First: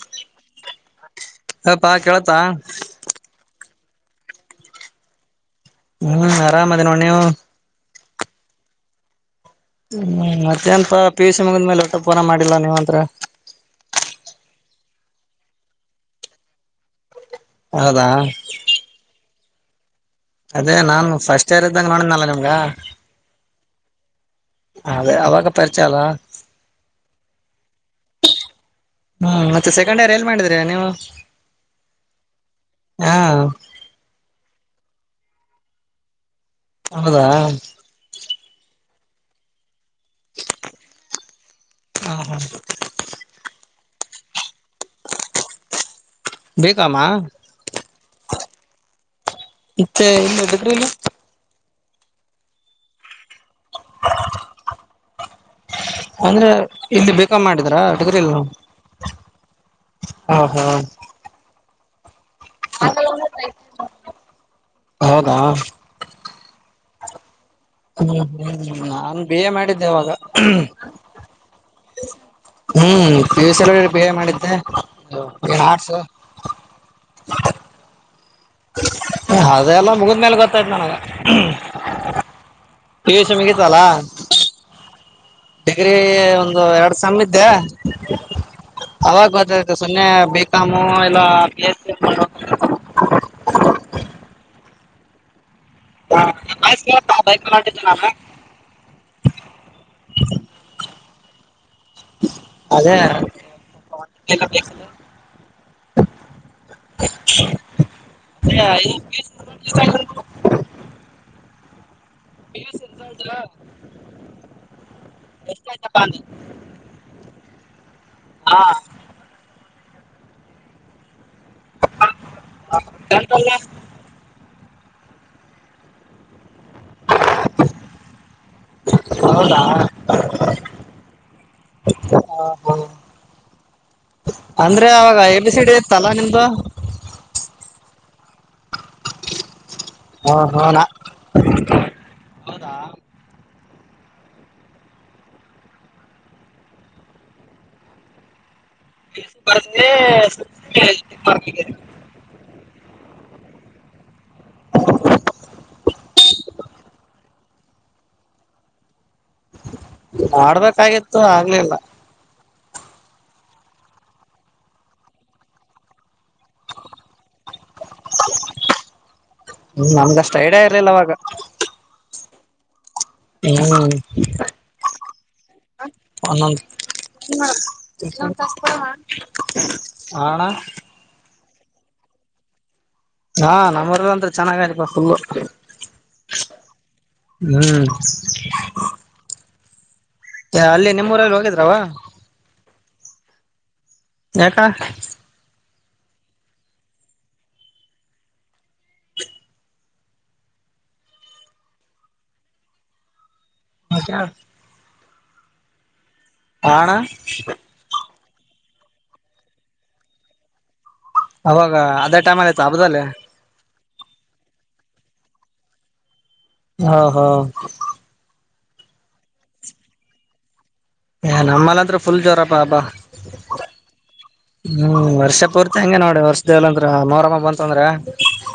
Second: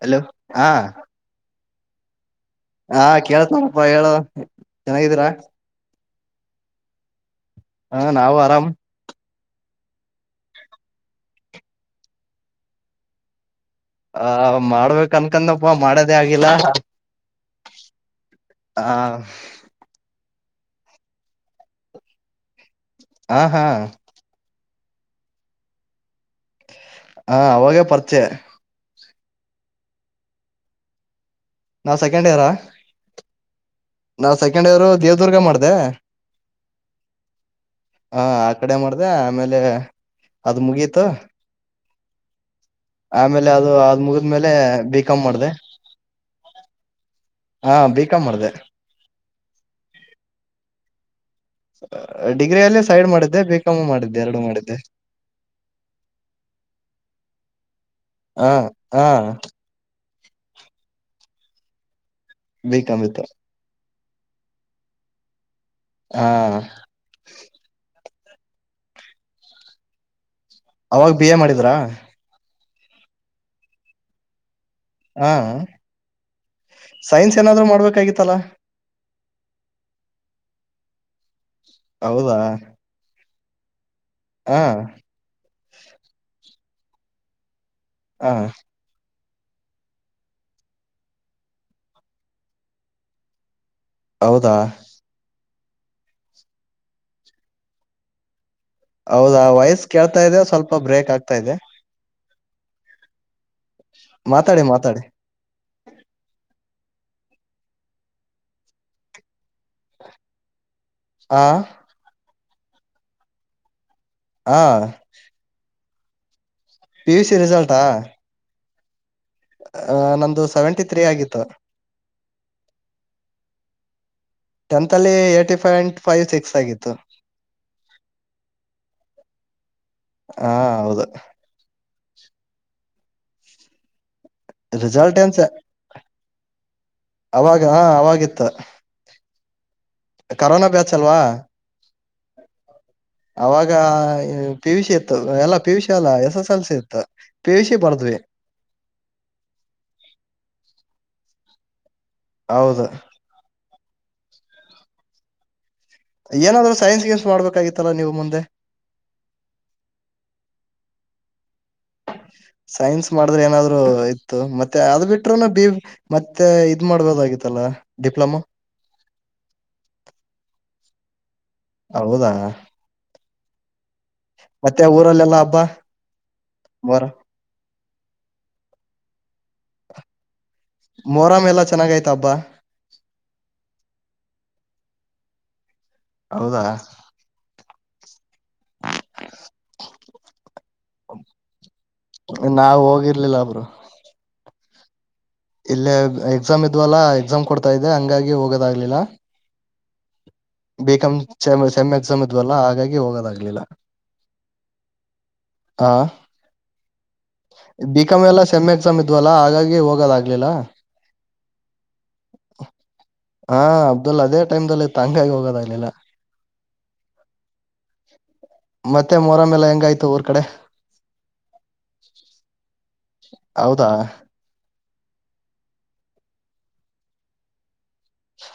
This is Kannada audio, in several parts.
ಹಲೋ ಹಾ [unintelligible] ಹಪ್ಪಾ ಕೇಳತಾ. ಹಾ ಕೇಳ್ತಾರಪ್ಪಾ ಹೇಳ ಚೆನ್ನಾಗಿದೀರಾ [unintelligible] ಹ್ಮ್ ಆರಾಮದೇ ನೋ ನೀವು ಹಾ ನಾವು ಆರಾಮ್ ಹ್ಮ್ ಮತ್ತೇನ್ಪ ಪಿ ಯು ಸಿ ಮುಗದ ಮೇಲೆ ಹೊಟ ಪೋನ ಮಾಡಿಲ್ಲ ನೀವಂತ್ರ ಆ ಮಾಡ್ಬೇಕಕ್ ಅನ್ಕಂದಪ್ಪ ಮಾಡದೇ ಆಗಿಲ್ಲ. ಹೌದಾ ಹಾ [unintelligible] ಅದೇ ನಾನ್ ಫಸ್ಟ್ ಏರ ಇದ್ದಂಗ ನೋಡ್ನಲ್ಲ ನಿಮ್ಗ ಹಾ ಹಾ [unintelligible] ಅದೆ ಅವಾಗ ಪರಿಚಯ ಅಲ್ಲ ಹಾ ಅವಾಗ ಪರಿಚಯ [unintelligible] ಹ್ಮ್ ಮತ್ತೆ ಸೆಕಂಡಿಯರ್ರ ಎಲ್ಲಿ ಮಾಡಿದ್ರೀ ನೀವು. ನಾವ್ ಸೆಕೆಂಡ್ ಇಯರಾ ಹಾ [unintelligible] ನಾವ್ ಸೆಕೆಂಡ್ ಇವರು ದೇವದುರ್ಗ ಮಾಡ್ದ. ಹೌದಾ ಹ ಆ ಕಡೆ ಮಾಡ್ದ ಆಮೇಲೆ ಅದು ಮುಗೀತ ಹ ಹ ಆಮೇಲೆ ಅದು ಮುಗಿದ್ಮೇಲೆ ಬಿಕಾಮ್ ಮಾಡಿದೆ ಬಿ ಕಾಮ್ ಆ ಹಾ ಬ ಕಾಮ್ ಮಾಡಿದೆ ಇತ್ತೆ ಇಲ್ಲ ಎದುಕ್ಕ್ರನು ಡಿಗ್ರಿಿಯಲ್ಲಿ ಸೈಡ್ ಮಾಡಿದ್ದೆ ಬೇಕಮ್ಮು ಮಾಡಿದ್ದೆ ಎರಡು ಮಾಡಿದ್ದೆ ಅಂದ್ರೆ ಇಲ್ಲಿ ಬೇಕಾ ಮಾಡಿದ್ರಾ ಟಗರಿಲ್ಲ ಹ ಹಾ ಹ್ಮ ಹ್ಮ ವ ಕ ಮತ್ರ ಹೌದಾ ಹಾ ಹ್ಮ್ ಹ್ಮ್ ನಾನ್ ಬಿ ಎ ಮಾಡಿದ್ದೆ ಅವಾಗ ಅವಾಗ ಬಿ ಎ ಮಾಡಿದ್ರಾ ಹ್ಮ್ ಫ್ಯೂಸ್ ಎಲ್ಲ ಬೇ ಮಾಡಿದ್ದೆ ಹಾ ಏನ್ ಆರ್ಟ್ಸ್ ಸೈನ್ಸ್ ಏನಾದ್ರೂ ಮಾಡ್ಬೇಕಾಗಿತ್ತಲ್ಲಾ ಅದೆಲ್ಲ ಮುಗಿದ್ಮೇಲೆ ಗೊತ್ತಾಯ್ತ ನನಗ ಹೌದಾ ಟ್ಯೂಷನ್ಗತ್ತಲಾ ಹ ಡಿಗ್ರಿ ಒಂದು ಎರಡು ಸ ಇದ್ದೆ ಹ ಅವವಾಗ ಬ ್ತು ಸೊನ್ನೆ ಬಿಕಾಮು ಇಲ್ಲ ಎಸ್ ಹೌದಾ ಹಿದ್ದ ನ [unintelligible] ಆತಾ ಇದೆ ಅದೇ ಹ ಮಾತಾಡಿ ಮಾತಾಡಿ [unintelligible] ಹಾ ಪಿ ಯು ಸಿ ಉಂತಾ ಹಾ ಜಪ್ಪಿ ಪಿ ಯು ಸಿ ರಿಸಲ್ಟಾ ಹಾ ಆಹ ನಂದು ಸೆವೆಂಟಿ ತ್ರೀ ಆಗಿತ್ತು ಗಂತಲ್ಲ ಟೆಂತ್ ಅಲ್ಲಿ ಏ್ಟಿ ಪಾಯಿಂಟ್ ಫೈವ್ ಸಿಕ್ಸ್ ಆಗಿತ್ತು ಹೌದಾ ಹಾ ಹೌದು ಹಾ ಹಾ ಅಂದ್ರೆ ರಿಸಲ್ಟ್ ಅವಾಗ ಏನ್ಸ ಎಲ್ಲಿ ಸೀಡ್ ಇತ್ತಲಾ ನಿಮ್ದು ತ್ತ ಹಾ ಹಾ ಕರೋನಾ ನಾ ಬ್ಯಾಚ್ ಅಲ್ವಾ ಅವಾಗ ಆಗ ಪಿ ಯು ಸಿಿ ಇತ್ತು ಎಲ್ಲ ಪಿ ಯುಷಿ ಎಲ್ಲ ಎಸ್ ಎಸ್ ಎಲ್ ಸಿ ಇತ್ತು ಪಿ ಯುಶಿ ಬರ್ದ್ವಿ ಬ [unintelligible] ಹೌದು ಏನಾದ್ೂ ಸೈನ್ಸ್ ಗೇಮ್ಸ್ ಮಾಡ್ಬೇಕಾಗಿತ್ತಲ್ಲ ನೀವು ಮುಂದೆ ಮಾಡಡ್ಬೇಕಾಗಿತ್ತು ಆಗ್ಲಿಲ್ಲ ಸೈನ್ಸ್ ಮಾಡಿದ್ರೆ ಏನಾದ್ರು ಇತ್ತು ಮತ್ತೆ ಅದ ಬಿಟರುೂನು ಬಿ ಮತ್ತೆ ಇದ್ ಮಾಡ್ಬೋದಾಗಿತ್ತಲ್ಲ ಡಿಪ್ಲೊಮಾ ಲ್ಲವಾಗ ಹೌದಾ ಹ್ಮ ಮತ್ತೆ ಊರಲ್ಲೆಲ್ಲ ಹಬ್ಬಾ ಮರ ಹ ಅಣ್ಣ ಮೊರಾಮ್ ಎಲ್ಲಾ ಚೆನ್ನಾಗಯ್ತ ಹಬ್ಬಾ ಹಾ ನಮ್ಮರ್ಂದ ಚೆನ್ನಾಗಪಾ ಫುಲ್ಲು ಹೌದಾ [unintelligible] ಅಲ್ಲಿ ನಿಮ್ಮೂರಲ್ಲಿ ಹೋಗಿದ್ರವ ನಾವ್ ಹೋಗಿರ್ಲಿಲ್ಲ ಬ್ರೋ ಯಕ್ಕ ಇಲ್ಲ ಎಕ್ಸಾಮ್ ಇದ್ವಲ್ಲಾ ಎಕ್ಸಾಮ್ ಕೊಡ್ತಾ ಇದೆ ಹಂಗಾಗಿ ಹೋಗೋದಾಗ್ಲಿಲ್ಲ ಬಿಕಮ್ ಚ ಸೇಮ್ ಎಕ್ಸಮ್ ಇದ್ವಲ್ಲ ಹಾಗಾಗಿ ಹೋಗೋದ ಆಗಿಲ್ಲ ಹ ಕಾರ ಹಾ ಆ ಅಣ್ಣ ಕಮ್ಮಿ ಎಲ್ಲ ಸೆಮ್ಮ ಎಕ್ಸಾಮ್ ಇದ್ವಲ್ಲ ಹಾಗಾಗಿ ಹೋಗೋದಾಗಗ್ಲಿಲ್ಲ ಅವಾಗ ಅದೇ ಟೈಮ್ ಅಲ್ಲಿ ಆತ ಹಬ್ದಲ್ಲ ಹಾ ಅಬ್ದುಲ್ಲ ಅದೇ ಟೈಮ್ಲ್ಲಿ ತಂಗಾಗಿ ಹೋಗೋದಾಗ್ಲಿಲ್ಲ ಹಾ ಹಾ ಮತ್ತೆ ಮೊಹರಂ ಹೆಲ್ಲ ಹೆಂಗಯ್ತು ಊರ್ ಕಡೆ ಹ ನಮ್ಮಲ್ಲಂದ್ರೂ ಫುಲ್ ಜ್ವರ ಬಾ ಹಬ್ಬಾ ಹೌದಾ ಹ್ಮ್ ವರ್ಷ ಪೂರ್ತಿ ಹಂಗೆ ನೋಡಿ ವರ್ಷದಲ್ಲಂದ್ರ ಮೋರಮ್ಮ ಬಂತ ಅಂದ್ರೆ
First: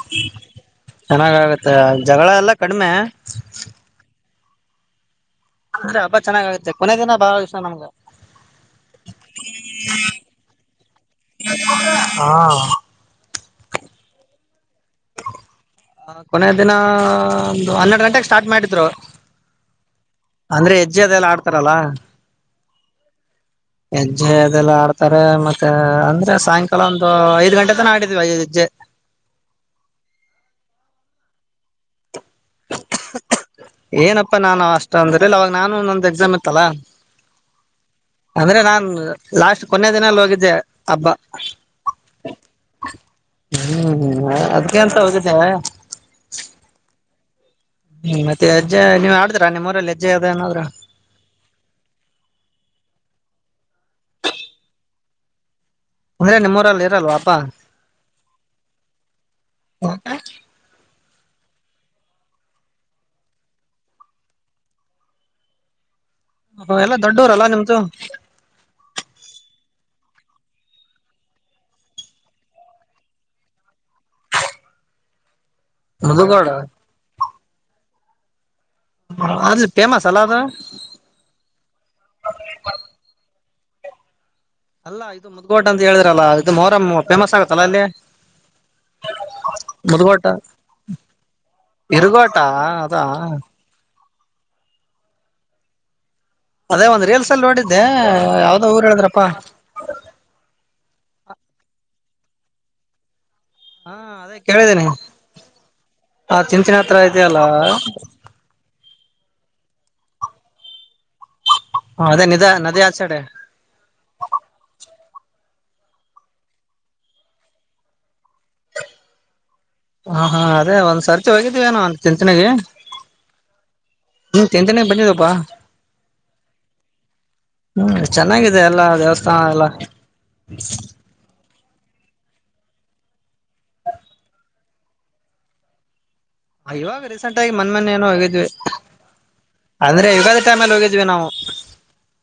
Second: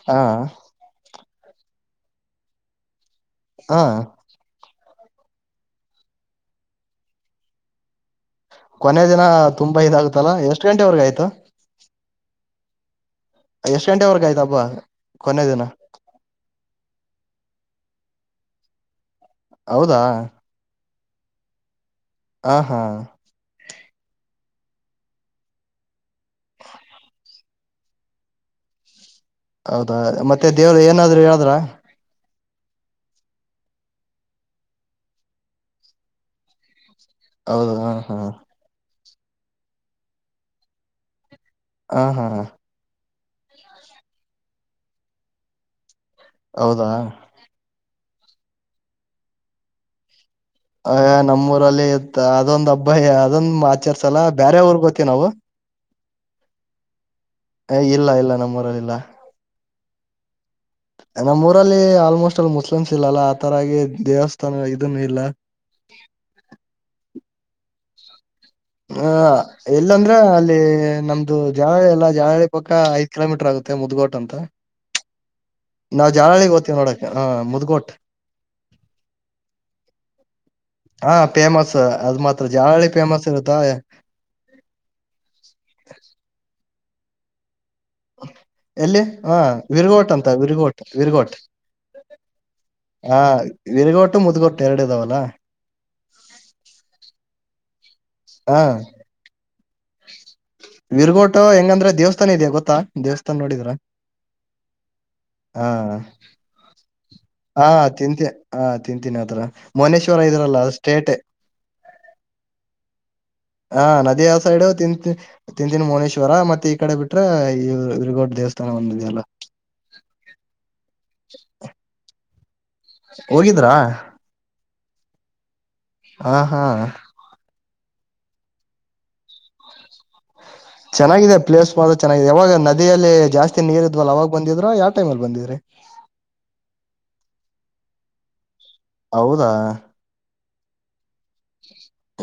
ಹಾ ಚೆನ್ನಾಗ ಆಗತ್ತೆ ಜಗಳ ಎಲ್ಲಾ ಕಡಿಮೆ ಹಾ ಅಂದ್ರೆ ಹಬ್ಬ ಚೆನ್ನಾಗಗತ್ತೆ ಕೊನೆ ದಿನ ಬಹಳ ವಿಷ ನಮ್ಗ ಕೊನೆಯ ದಿನ ತುಂಬಾ ಇದಾಗತಲ್ಲಾ ಎಷ್ಟ ಗಂಟೆವರೆಗ ಆಯ್ತು ಎಷ್ಟ ಗಂಟೆವರೆಗ ಆಯ್ತ ಹಬ್ಬ ಕೊನೆ ದಿನ ಕೊನೆಯ ದಿನ ಒಂದು ಹನ್ನೆರಡು ಗಂಟೆಗೆ ಸ್ಟಾರ್ಟ್ ಮಾಡಿದ್ರು ಹೌದಾ ಅಜ್ಜ ಅದೆ ಎಲ್ಲ ಆಡ್ತಾರಲ್ಲಾ ಹ ಹಾ ಹೆಜ್ಜೆ ಅದೆಲ್ಲ ಆಡ್ತಾರೆ ಮತ್ತೆ ಅಂದ್ರೆ ಸಾಯಂಕಾಲ ಒಂದು ಐದ್ ಗಂಟೆ ತನ ಆಡಿದ್ವಿ ಹೆಜ್ಜೆ ಹೌದಾ ಮತ್ತೆ ದೇವರು ಏನಾದ್ರು ಹೇಳದ್ರ ಏನಪ್ಪಾ ನಾನು ಅಷ್ಟ ಅಂದ್ರೆ ಇಲ್ಲ ಅವಾಗ ನಾನು ಒಂದೊಂದು ಎಕ್ಸಾಮ್ ಇತ್ತಲ್ಲ ಹೌದು ಹಾ ಹಾ ಲಾಸ್ಟ್ ಕೊನೆಯ ದಿನಲ್ಲ ಹೋಗಿದ್ದೆ ಹಬ್ಬ ಹಾ ಹಾ ಹ್ಮ್್ಮ ಅದ್ಕ ಅಂತ ಹೋಗಿದೆ ಹೌದಾ ಹ್ಮ್ ಮತ್ತೆಜ್ಜ ನೀವು ಆಡ್ರ ನಿಮ್ಮರಲ್ಲಿ ಅಜ್ಜಾ ಅಯ ನಮ್ಮೂಊರಲ್ಲಿ ಇತ್ತ ಅದೊಂದ ಹಬ್ಬಾಯ ಅದೊಂದ್ [unintelligible] ಬೇರ ಊರಗ್ ಹೋಗತ್ತೀವಿ ನಾವು [unintelligible] ನಿಮ್ಮ್ಊರಲ್ಲಿ ಇರಲ್ವಾ ಹಬ್ಬ ಇಲ್ಲ ಇಲ್ಲ ನಮ್ಮೂಊರಲ್ಲಿ ಇಲ್ಲ ಹ ನಮ್ಮೂಊರಲ್ಲಿ ಆಲ್ಮೋಸ್ಟ್ ಅಲ್ಲಿ ಮುಸ್ಲಿಮ್ಸ್ ಇಲ್ಲಲ್ಲ ಆ ತರಗ ದೇವಸ್ಥಾನ ಇದನು ಇಲ್ಲ [inaudible] ಹ ಎಲ್ಲಾ ದೊಡ್ಡವರಲ್ಲಾ ನಿಮ್ದು ಹ ಎಲ್ಲಂದ್ರೆ ಅಲ್ಲಿ ನಮ್ದು ಜಾವಳಿ ಎಲ್ಲಾ ಜಾವಳಿ ಪಕ್ಕ ಐದ್ ಕಿಲೋಮೀಟರ್ ಆಗ ಮತ್ತ ಮುದ್ಗೋಟ್ ಅಂತ ನಾವು ಮುದಗೋಡು ಜಾನಳಿಗೆ ೋಗ್ತೀವಿ ನೋಡಕ ಹ ಮುದ್ಗೋಟ್ ಅಲ್ಲಿ ಫೇಮಸ್ ಅಲ್ಲ ಅದು ಹಾ ಫೇಮಸ್ ಅದು ಮಾತ್ರ ಜಳಳಿ ಫೇಮಸ್ ಇರುತ್ತೆ ದ ಅಲ್ಲಾ ಇದು ಮುದ್ಗೋಡ್ ಅಂತ ಹೇಳಿದ್ರಲ್ಲಾ ಇದು ಮೋರಂ ಫೇಮಸ್ ಆಗತ್ತಲ್ಲ ಅಲ್ಲಿ ಎಲ್ಲಿ ಹ ವಿರ್ಗೋಟ್ ಮುದ್ಗೋಟ ಅಂತ ವಿರ್ಗೋಟ್ ವಿರ್ಗೋಟ್ ಇರುಗೋಟ ಅದಾ ಹಾ ವಿರ್ಗೋಟ್ಟು ಮುದ್ಗೋಟ್ಟು ಎರಡು ಇದಾವಲ್ಲಾ ಅದೇ ಒಂದ್ ರೀಲ್ಸ್ ನೋಡಿದ್ದೆ, ಹಾ ಯಾವ್ದೋ ಊರ್ ಹೇಳಿದ್ರಪ್ಪಾ ವಿರ್ಗೋಟ ಹೆಂಗಂದ್ರೆ ದೇವಸ್ಥಾ ದೇವಸ್ಥಾನ ಇದೇ ಗೊತ್ತಾ ದೇವಸ್ಥಾನ ನೋಡಿದ್ರ ಹಾ ಅದೇ ಕೇಳಿದ್ದೀನಿ ಹಾ ಆ ಚಿಂಚಿನ ಹತ್ರ ಇದೆಯಲ್ಲ ಹಾ ತಿಂತಯಾ ಹಾ ತಿಂತೀನಿದರ ಮೌನೇಶ್ವರ ಇದಾರಲಾ ಅದರ್ ಸ್ಟೇಟೆ ಹ ಅದೇ ನಿಧ ನದಿ ಆ ಸೈಡ ಹಾ ನದಿಯ ಸೈಡು ತಿಂತ ತಿಂತನ್ ಮೌನೇಶ್ವರ ಮತ್ತೆ ಈ ಕಡೆ ಬಿಟ್ರೆ ರ್ಗೋಡ್ ದೇವಸ್ಥಾನ ಒಂದಿದೆಯ ಅಲ್ಲಾ ಹಾ ಹಾ ಅದೇ ಒಂದ್ಸರ್ತಿ ಹೋಗಿದ್ದೀವ ಏನೋ ತಿಂಥಣಿಗಿ. ಹೋಗಿದ್ರಾ [unintelligible] ಹಾ ಹಾ ಹ್ಮ ಚೆನ್ನಾಗಿದೆ ಎಲ್ಲಾ ದೇವಸ್ಥಾನ ಎಲ್ಲಾ ಚೆನ್ನಾಗಿದೆ ಪ್ಲೇಸ್ ಬಹಳ ಚೆನ್ನಾಗಿದೆ ಯಾವಾಗ ನ ನದಿಯಲ್ಲಿ ಜಾಸ್ತಿ ನೀರ್ ಇದ್ವಲ್ಲ ಅವಾಗ್ ಬಂದಿದ್ರು ಯಾವ ಟೈಮ್ ಅಲ್ಲಿ ಬಂದಿದ್ರಿ. ಇವಾಗ ರೀಸೆಂಟ್ ಆಗಿ ಮೋನ್ ಮೊನೆ ಏನೋ ಹೋಗಿದ್ವಿ ಅಂದ್ರೆ ಯುಗಾದಿ ಟೈಮಲ್ಲಿ ಹೋಗಿದ್ವಿ ನಾವು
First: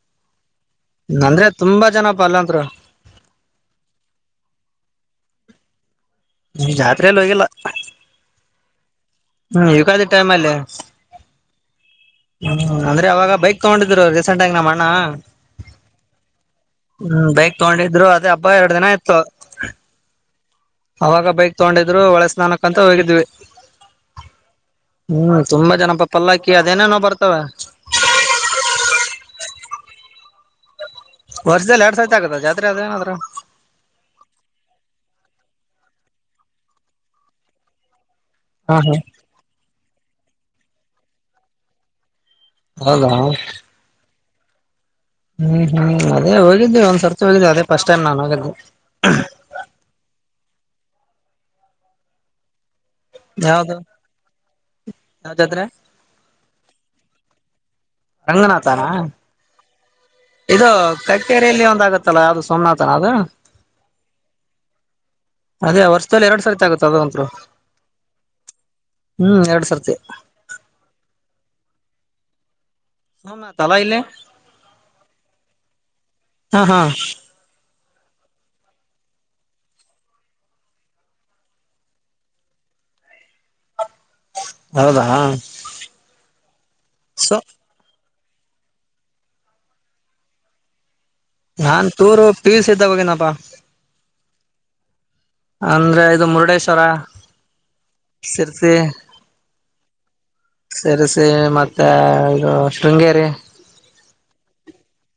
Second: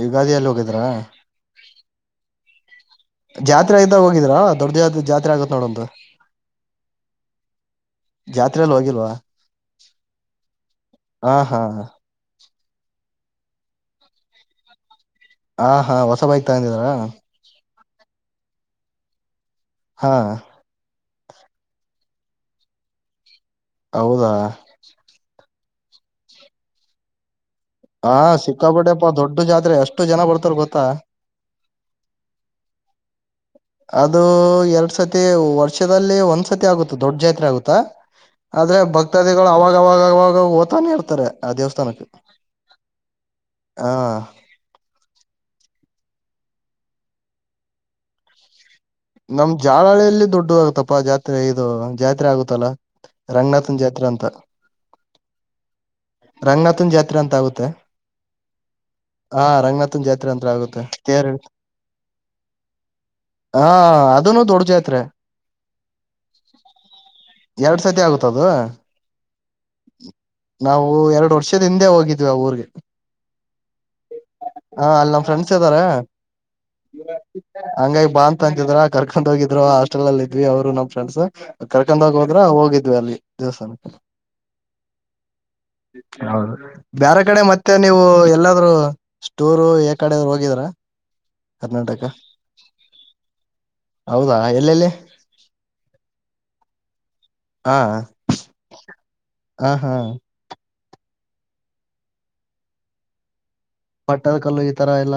ಯುಗಾದಿ ಅಲ್ಲಿ ಹೋಗಿದ್ರಾ ಅಂದ್ರೆ ತುಂಬಾ ಜನ ಅಲ್ಲಂತ್ರು ಜಾತ್ರೆ ಆಯತ ಹೋಗಿದ್ರಾ ದೊಡ್ಡ ಜಾತ್ರೆ, ಜಾತ್ರೆ ಆಗತ್ ನೋಡಂತ ಜಾತ್ರೆ ಎಲ್ ಹೋಗಿಲ್ಲ ಜಾತ್ರೆಯಲ್ಲಿ ಹೋಗಿಲ್ವಾ ಯುಗಾದಿ ಟೈಮಲ್ಲಿ ಹಾ ಹಾ ಅಂದ್ರೆ ಅವಾಗ ಬೈಕ್ ತಗೊಂಡಿದ್ರು ರೀಸೆಂಟ್ ಆಗಿ ನಮ್ಮ ಅಣ್ಣಾ ಹಾ ಹಾ ಹೊಸ ಬೈಕ್ ತಗಂದಿದ್ರ ಹ್ಮ್ ಬೈಕ್ ತಗೊಂಡಿದ್ರು ಅದೇ ಹಬ್ಬ ಎರಡು ದಿನ ಇತ್ತು ಹಾ ಅವಾಗ ಬೈಕ್ ತಗೊಂಡಿದ್ರು ಹೋಳೆ ಸ್ನಾನಕ್ಕ ಅಂತ ಹೋಗಿದ್ವಿ ಹೌದಾ ಹ್ಮ್ ತುಂಬಾ ಜನಪ್ಪ ಪಲ್ಲಾಕ್ಕಿ ಅದೇನೇನೋ ಬರ್ತಾವ ಹಾ ಸಿಕ್ಕಾಪಟ್ಟೆ ಪ್ಪು ದೊಡ್ಡ ಜಾತ್ರೆ ಎಷ್ಟು ಜನ ಬರ್ತಾರ ಗೊತ್ತಾ ವರ್ಷದಲ್ಲಿ ಎರಡ್ ಸಾರತಿ ಆಗತ್ತ ಜಾತ್ರೆ ಆದ ಏನಾದ್ರ ಅದು ಎರಡ್ ಸತಿ ವರ್ಷದಲ್ಲಿ ಒಂದ್ಸತಿ ಆಗುತ್ತಾ ದೊಡ್ ಜಾತ್ರೆ ಆಗುತ್ತ ಹಾ ಆದ್ರೆ ಹಾ ಭಕ್ತಾದಿಗಳು ಅವಾಗಾಗ ಅವಾಗ ಹೋಗತ್ತಾನೆ ಇರತ್ತಾರೆ ಆ ದೇವಸ್ಥಾನಕ್ ಹೌದಾ ಹ್ಮ್ ಹ್ಮ್ ಅದೇ ಹೋಗಿದ್ದವಿ ಒಂದ್ಸರ್ತ ಹೋಗಿದ್ದು ಅದೇ ಫಸ್ಟ್ ಟೈಮ್ ನಾನ್ ಹೋಗಿದ್ದೆ ನಮ್ ಜಾಲಹಳ್ಳಿಯಲ್ಲಿ ದೊಡ್ಡು ಆಗತಪ್ಪಾ ಜಾತ್ರೆ ಇದು ಜಾತ್ರೆ ಆಗತ್ತಲ್ಲಾ ಯಾವ್ದು ರಂಗನಾಥನ್ ಜಾತ್ರೆ ಅಂತ ಯಾವ ಜಾತ್ರೆ ರಂಗನಾಥನ್ ಜಾತ್ರೆ ಅಂತ ಆಗುತ್ತೆ ರಂಗನಾಥಾನ ಹಾ ರಂಗನಾಥನ್ ಜಾತ್ರೆ ಅಂತ ಇದು ಆಗುತ್ತೆ ತೇರ್ ಎಳ್- ಕಕ್ಕೇರಿಲ್ಲಿ ಒಂದಾಗತ್ತಲ್ಲ ಅದು ಸೋಮನಾಥನ ಅದು ಹಾ ಅದನ್ನು ದೊಡ್ಡ ಜಾತ್ರೆ ಅದೇ ವರ್ಷದಲ್ಲಿ ಎರಡು ಸರ್ತಿ ಆಗುತ್ತ ಅದು ಅಂತರು ಎರಡ್ ಸತಿ ಆಗುತ್ತ ಅದು ಹ್ಮ್ ಎರಡ್ ಸರ್ತಿ ಎರಡು ವರ್ಷದ ಹಿಂದೆ ಹೋಗಿದ್ವಿ ಆ ಊರ್ಗೆ ಹ ತಲಾ ಇಲ್ಲೇ ಹಾ ಅಲ್ಲಿ ನಮ ಫ್ರೆಂಡ್ಸ್ ಇದ್ದಾರೆ ಹಾ ಹಾ ಹಂಗಾಗಿ ಬಾ ಅಂತ ಅಂತಿದ್ರ ಕರ್ಕ ಕರ್ಕೊಂಡ್ ಹೋಗಿದ್ರು ಹಾಸ್ಟೆಲ್ ಅಲ್ಲಿ ಇದ್ವಿ ಅವರು ನಮ್ ಫ್ರೆಂಡ್ಸ್ ಕರ್ಕೊಂಡ್ ಹೋಗ ಹೋದ್ರು ಹೋಗಿದ್ವಿ ಅಲ್ಲಿ ದೇವಸ್ಥಾನಕ್ಕ ಹೌದಾ ಹೌದು ಬೇರೆ ಸೊ ಕಡೆ ಮತ್ತೆ ನೀವು ಎಲ್ಲಾದ್ರೂ ಸ್ಟೂರು ಯ ಕಡೆ್ರರು ಹೋಗಿದ್ರ ನಾನ್ Karnataka tour P U C ಇದ್ದಾಗ ಹೋಗಿನಪ್ಪಾ ಹೌದಾ ಎಲ್ಲೆಲ್ಲಿ ಅಂದ್ರೆ ಇದು ಮುರುಡೇಶ್ವರ ಸಿರ್ಸಿ ಹಾ ಹಾ ಸೇರಸಿ ಮತ್ತೆ ಇದು ಶೃಂಗೇರಿ ಪಟ್ಟದ ಕಲ್ಲು ಈ ತರ ಎಲ್ಲ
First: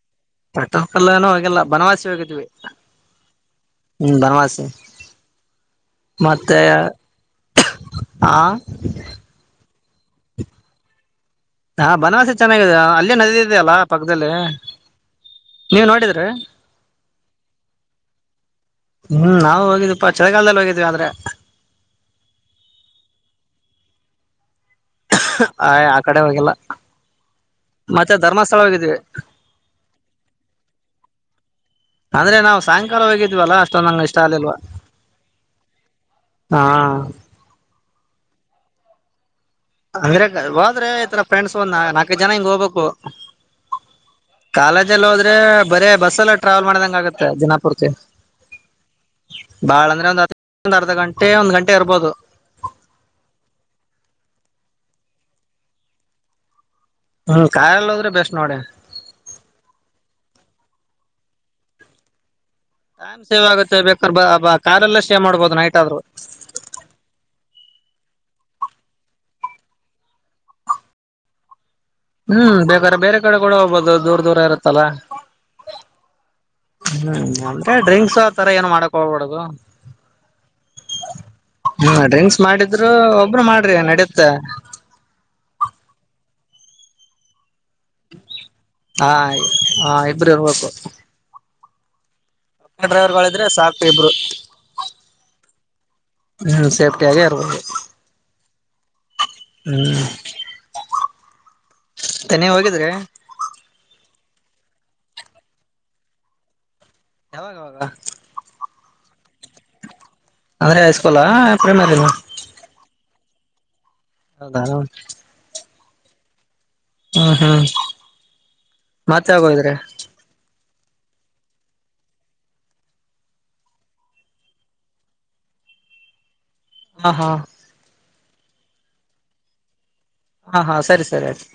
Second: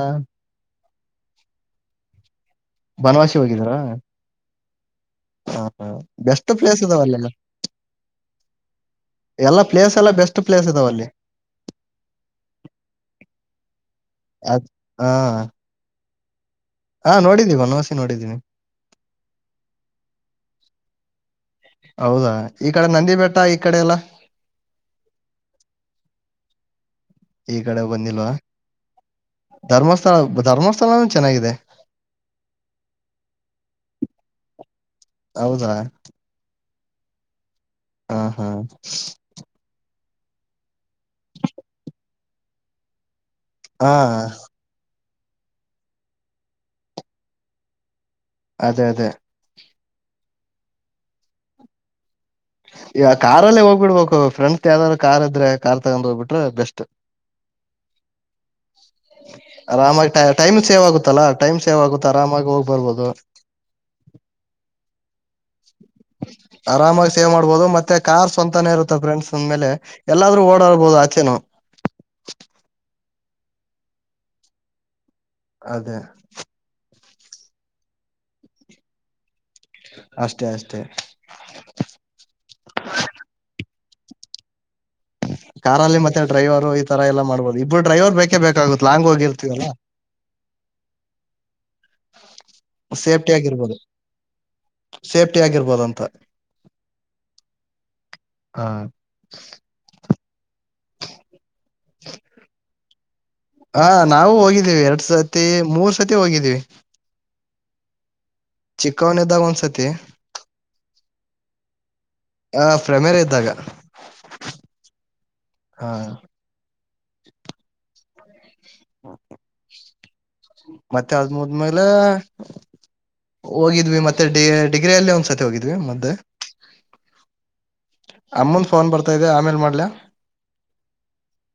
ಕಟ ಕಲ್ಲನೂ ಹೋಗಲ್ಲ ಬನವಾಸಿ ಹೋಗಿದ್ವಿ ಬನವಾಸಿ ಹೋಗಿದೀರಾ ಹ್ಮ್ ಬನವಾಸಿ ಹ ಬೆಸ್ಟ್ ಮತ್ತೆ ಪ್ಲೇಸ್ ಇದಾವಲ್ಲ ಆ ಎಲ್ಲ ಪ್ಲೇಸ್ ಎಲ್ಲ ಬೆಸ್ಟ್ ಪ್ಲೇಸ್ ಇದಾವ ಅಲ್ಲಿ ಹಾ ಬನವಾಸೆ ಚೆನ್ನಾಗಾಗಿದೆ ಅಲ್ಲೇ ನದದ ಇದೆಯಲ್ಲಾ ಪಕ್ಕದಲ್ಲಿ ಅದ್ ಹಾ ನೀವ ನೋಡಿದ್ರ ಹಾ ನೋಡಿದೀವಿ ವನವಾಸಿ ನೋಡಿದೀನಿ ಹ್ಮ [inaudible] ನಾ ಹೋಗ ಚಳಗಾಲದಲ್ಲಿ ಹೋಗಿದ್ವಿ ಆದಂದ್ರೆ ಹೌದಾ ಈ ಕಡೆ ನಂದಿ ಬೆಟ್ಟ ಈ ಕಡೆ ಎಲ್ಲ ಆಯ್ ಆ ಕಡೆ ಹೋಗಲ್ಲ ಈ ಕಡೆ ಬಂದಿಲ್ವಾ ಧರ್ಮಸ್ಥಳ ಧರ್ಮಸ್ಥಳ ಚೆನ್ನಾಗಿದೆ ಅಂದ್ರೆ ನಾವು ಸಾಯಂಕಾಲ ಹೋಗಿದ್ವಲ್ಲ ಅಷ್ಟೊ ನಂಗ ಇಷ್ಟ ಆಗ್ಲ್ವ ಹೌದಾ ಹ ಹಾ ಹಾ ಅರ ಹೋದ್ರೆತರ ಫ್ರೆಂಡ್ಸ್ ಒಂದ್ ನಾಲ್ಕು ಜನ ಹಿಂಗ್ ಹೋಗ್ಬೇಕು ಹಾ ಲ್ಲ ಹೋದ್ರೆ ಬೇ ಬಸ್ ಎಲ್ಲ ಟ್ರಾವೆಲ್ ಮಾಡದಂಗ ಆಗುತ್ತೆ ದಿನಾಪುರ್ಕ್ಕೆ ಅದೇ ಅದೇ ಬಾಳ ಅಂದ್ರೆ ಒಂದ ಒಂದ ಅರ್ಧ ಗಂಟೆ ಒಂದ್ ಗಂಟೆ ಇರ್ಬೋದು ಈಗ ಕಾರಾರ್ಲ್ಲೇ ಹೋಗ್ಬಿಡ್ಬೇಕು ಫ್ರೆಂಡ್ ಯಾವ್ದಾದಾರರು ಕಾರ್ ಇದ್ರೆ ಕಾರ್ ತಗೊಂಡ್ ಹೋಗ್ಬಿಟ್ರೆ ಬೆಸ್ಟ್ ಹ್ಮ್ ಕಾಯಲ್ಲ ಹದ್ರೆ ಬೆಸ್ಟ್ ನೋಡ ಆರಾಮಾಗಿ ಟೈಮ್ ಸೇವ್ ಆಗುತ್ತಲ್ಲಾ ಟೈಮ್ ಸೇವ್ ಆಗುತ್ತಾ ಆರಾಮಾಗಿ ಹೋಗ ಟೈಮ್ ಸೇವ್ ಆಗುತ್ತೆ ಬೇಕ್ರ ಬ ಕೆಲ್ಲ ಸೇವ್ ಮಾಡ್ಬೋದು ನೈಟ್ ಆದ್ರು ಆರಾಮಾಗಿ ಸೇವ್ ಮಾಡ್ಬೋದು ಮತ್ತೆ ಕಾರ್ ಸ್ವಂತನೇ ಇರುತ್ತೆ ಫ್ರೆಂಡ್ಸ್ ಅಂದ ಮೇಲೆ ಎಲ್ಲಾದ್ರೂ ಓಡಾಡ್ಬಹುದು ಆಚೆನು ಹ್ಮ್ ಬೇಕಾದ್ರ ಬೇರೆ ಕಡೆ ಕೂಡ ಹೋಗ್ಬೋದು ದೂರ ದೂರ ಇರತ್ತಲ್ಲಾ ಅದೇ ಹ್ಮ್ ಅೆ ಡ್ರಿಂಕ್ಸ್ ಆ ತರ ಏನು ಮಾಡಕ ಹಳ್ಬಿಡದು ಅಷ್ಟೇ ಅಷ್ಟೇ ಹ್ಮ ಡ್ರಿಂಕ್ಸ್ ಮಾಡಿದ್ರು ಒಬರು ಮಾಡ ರಿ ನಡುತ್ತಾ ಕಾರಲ್ಲಿ ಮತ್ತೆ ಡ್ರೈವರು ಈ ತರ ಎಲ್ಲಾ ಮಾಡ್ಬೋದು ಇಬ್ಬರು ಡ್ರೈವರ್ ಬೇಕೇ ಬೇಕಾಗುತ್ತ ಲಾಂಗ್ ಹಾ ಹೋಗಿರ್ತವಲ್ಲ ಹಾ ಇಬ್ರು ಇರ್ಬೇಕು ಡ್ರೈವರ್ಗಳಿದ್ರೆ ಸಾಕು ಇಬ್ರು ಸೇಫ್ಟಿ ಆಗಿರ್ಬೋದು ಅಂತ ಹ್ಮ್ ಸೇಫ್ಟಿ ಆಾರದು ಹಾ [unintelligible] ಹಾ ನಾವು ಹೋಗಿದ್ದೀವಿ ಎರಡ್ ಸತಿ ಮೂರ್ ಸತಿ ಹೋಗಿದ್ದೀವಿ ಯಾವಾಗಾವಾಗ ಚಿಕ್ಕವನ್ದಾಗ ಒಂದ್ಸತಿ ಅಂದ್ರೆ ಹಸ್ಕೂಲ ಪ್ರೇಮದಿನ ಂತಾಗ ಹೌದಾ ಹ ಹಾ ಹ್ಮ್ ಹ್ಮ್ ಮತ್ತೆ ಆಗೋಿದ್ರೆ. ದ ಮುದ್ಮೇಲೆ. ಹೋಗಿದ್ವಿ ಮತ್ತೆ ಡಿ ಡಿಗ್ರಿಿಯಲ್ಲಿ ಒಂದ್ಸತಿ ಹೋಗಿದ್ವಿ ಮದ್ದೆ. ಹಾ ಹಾ. ಅಮ್ಮಂದ್ ಫೋನ್ ಬರ್ತಾ ಇದೆ ಆಮೇಲ್ ಮಾಡ್ಲಾ. ಹಾ ಹಾ ಸರಿ ಸರಿ ಆಯ್ತು.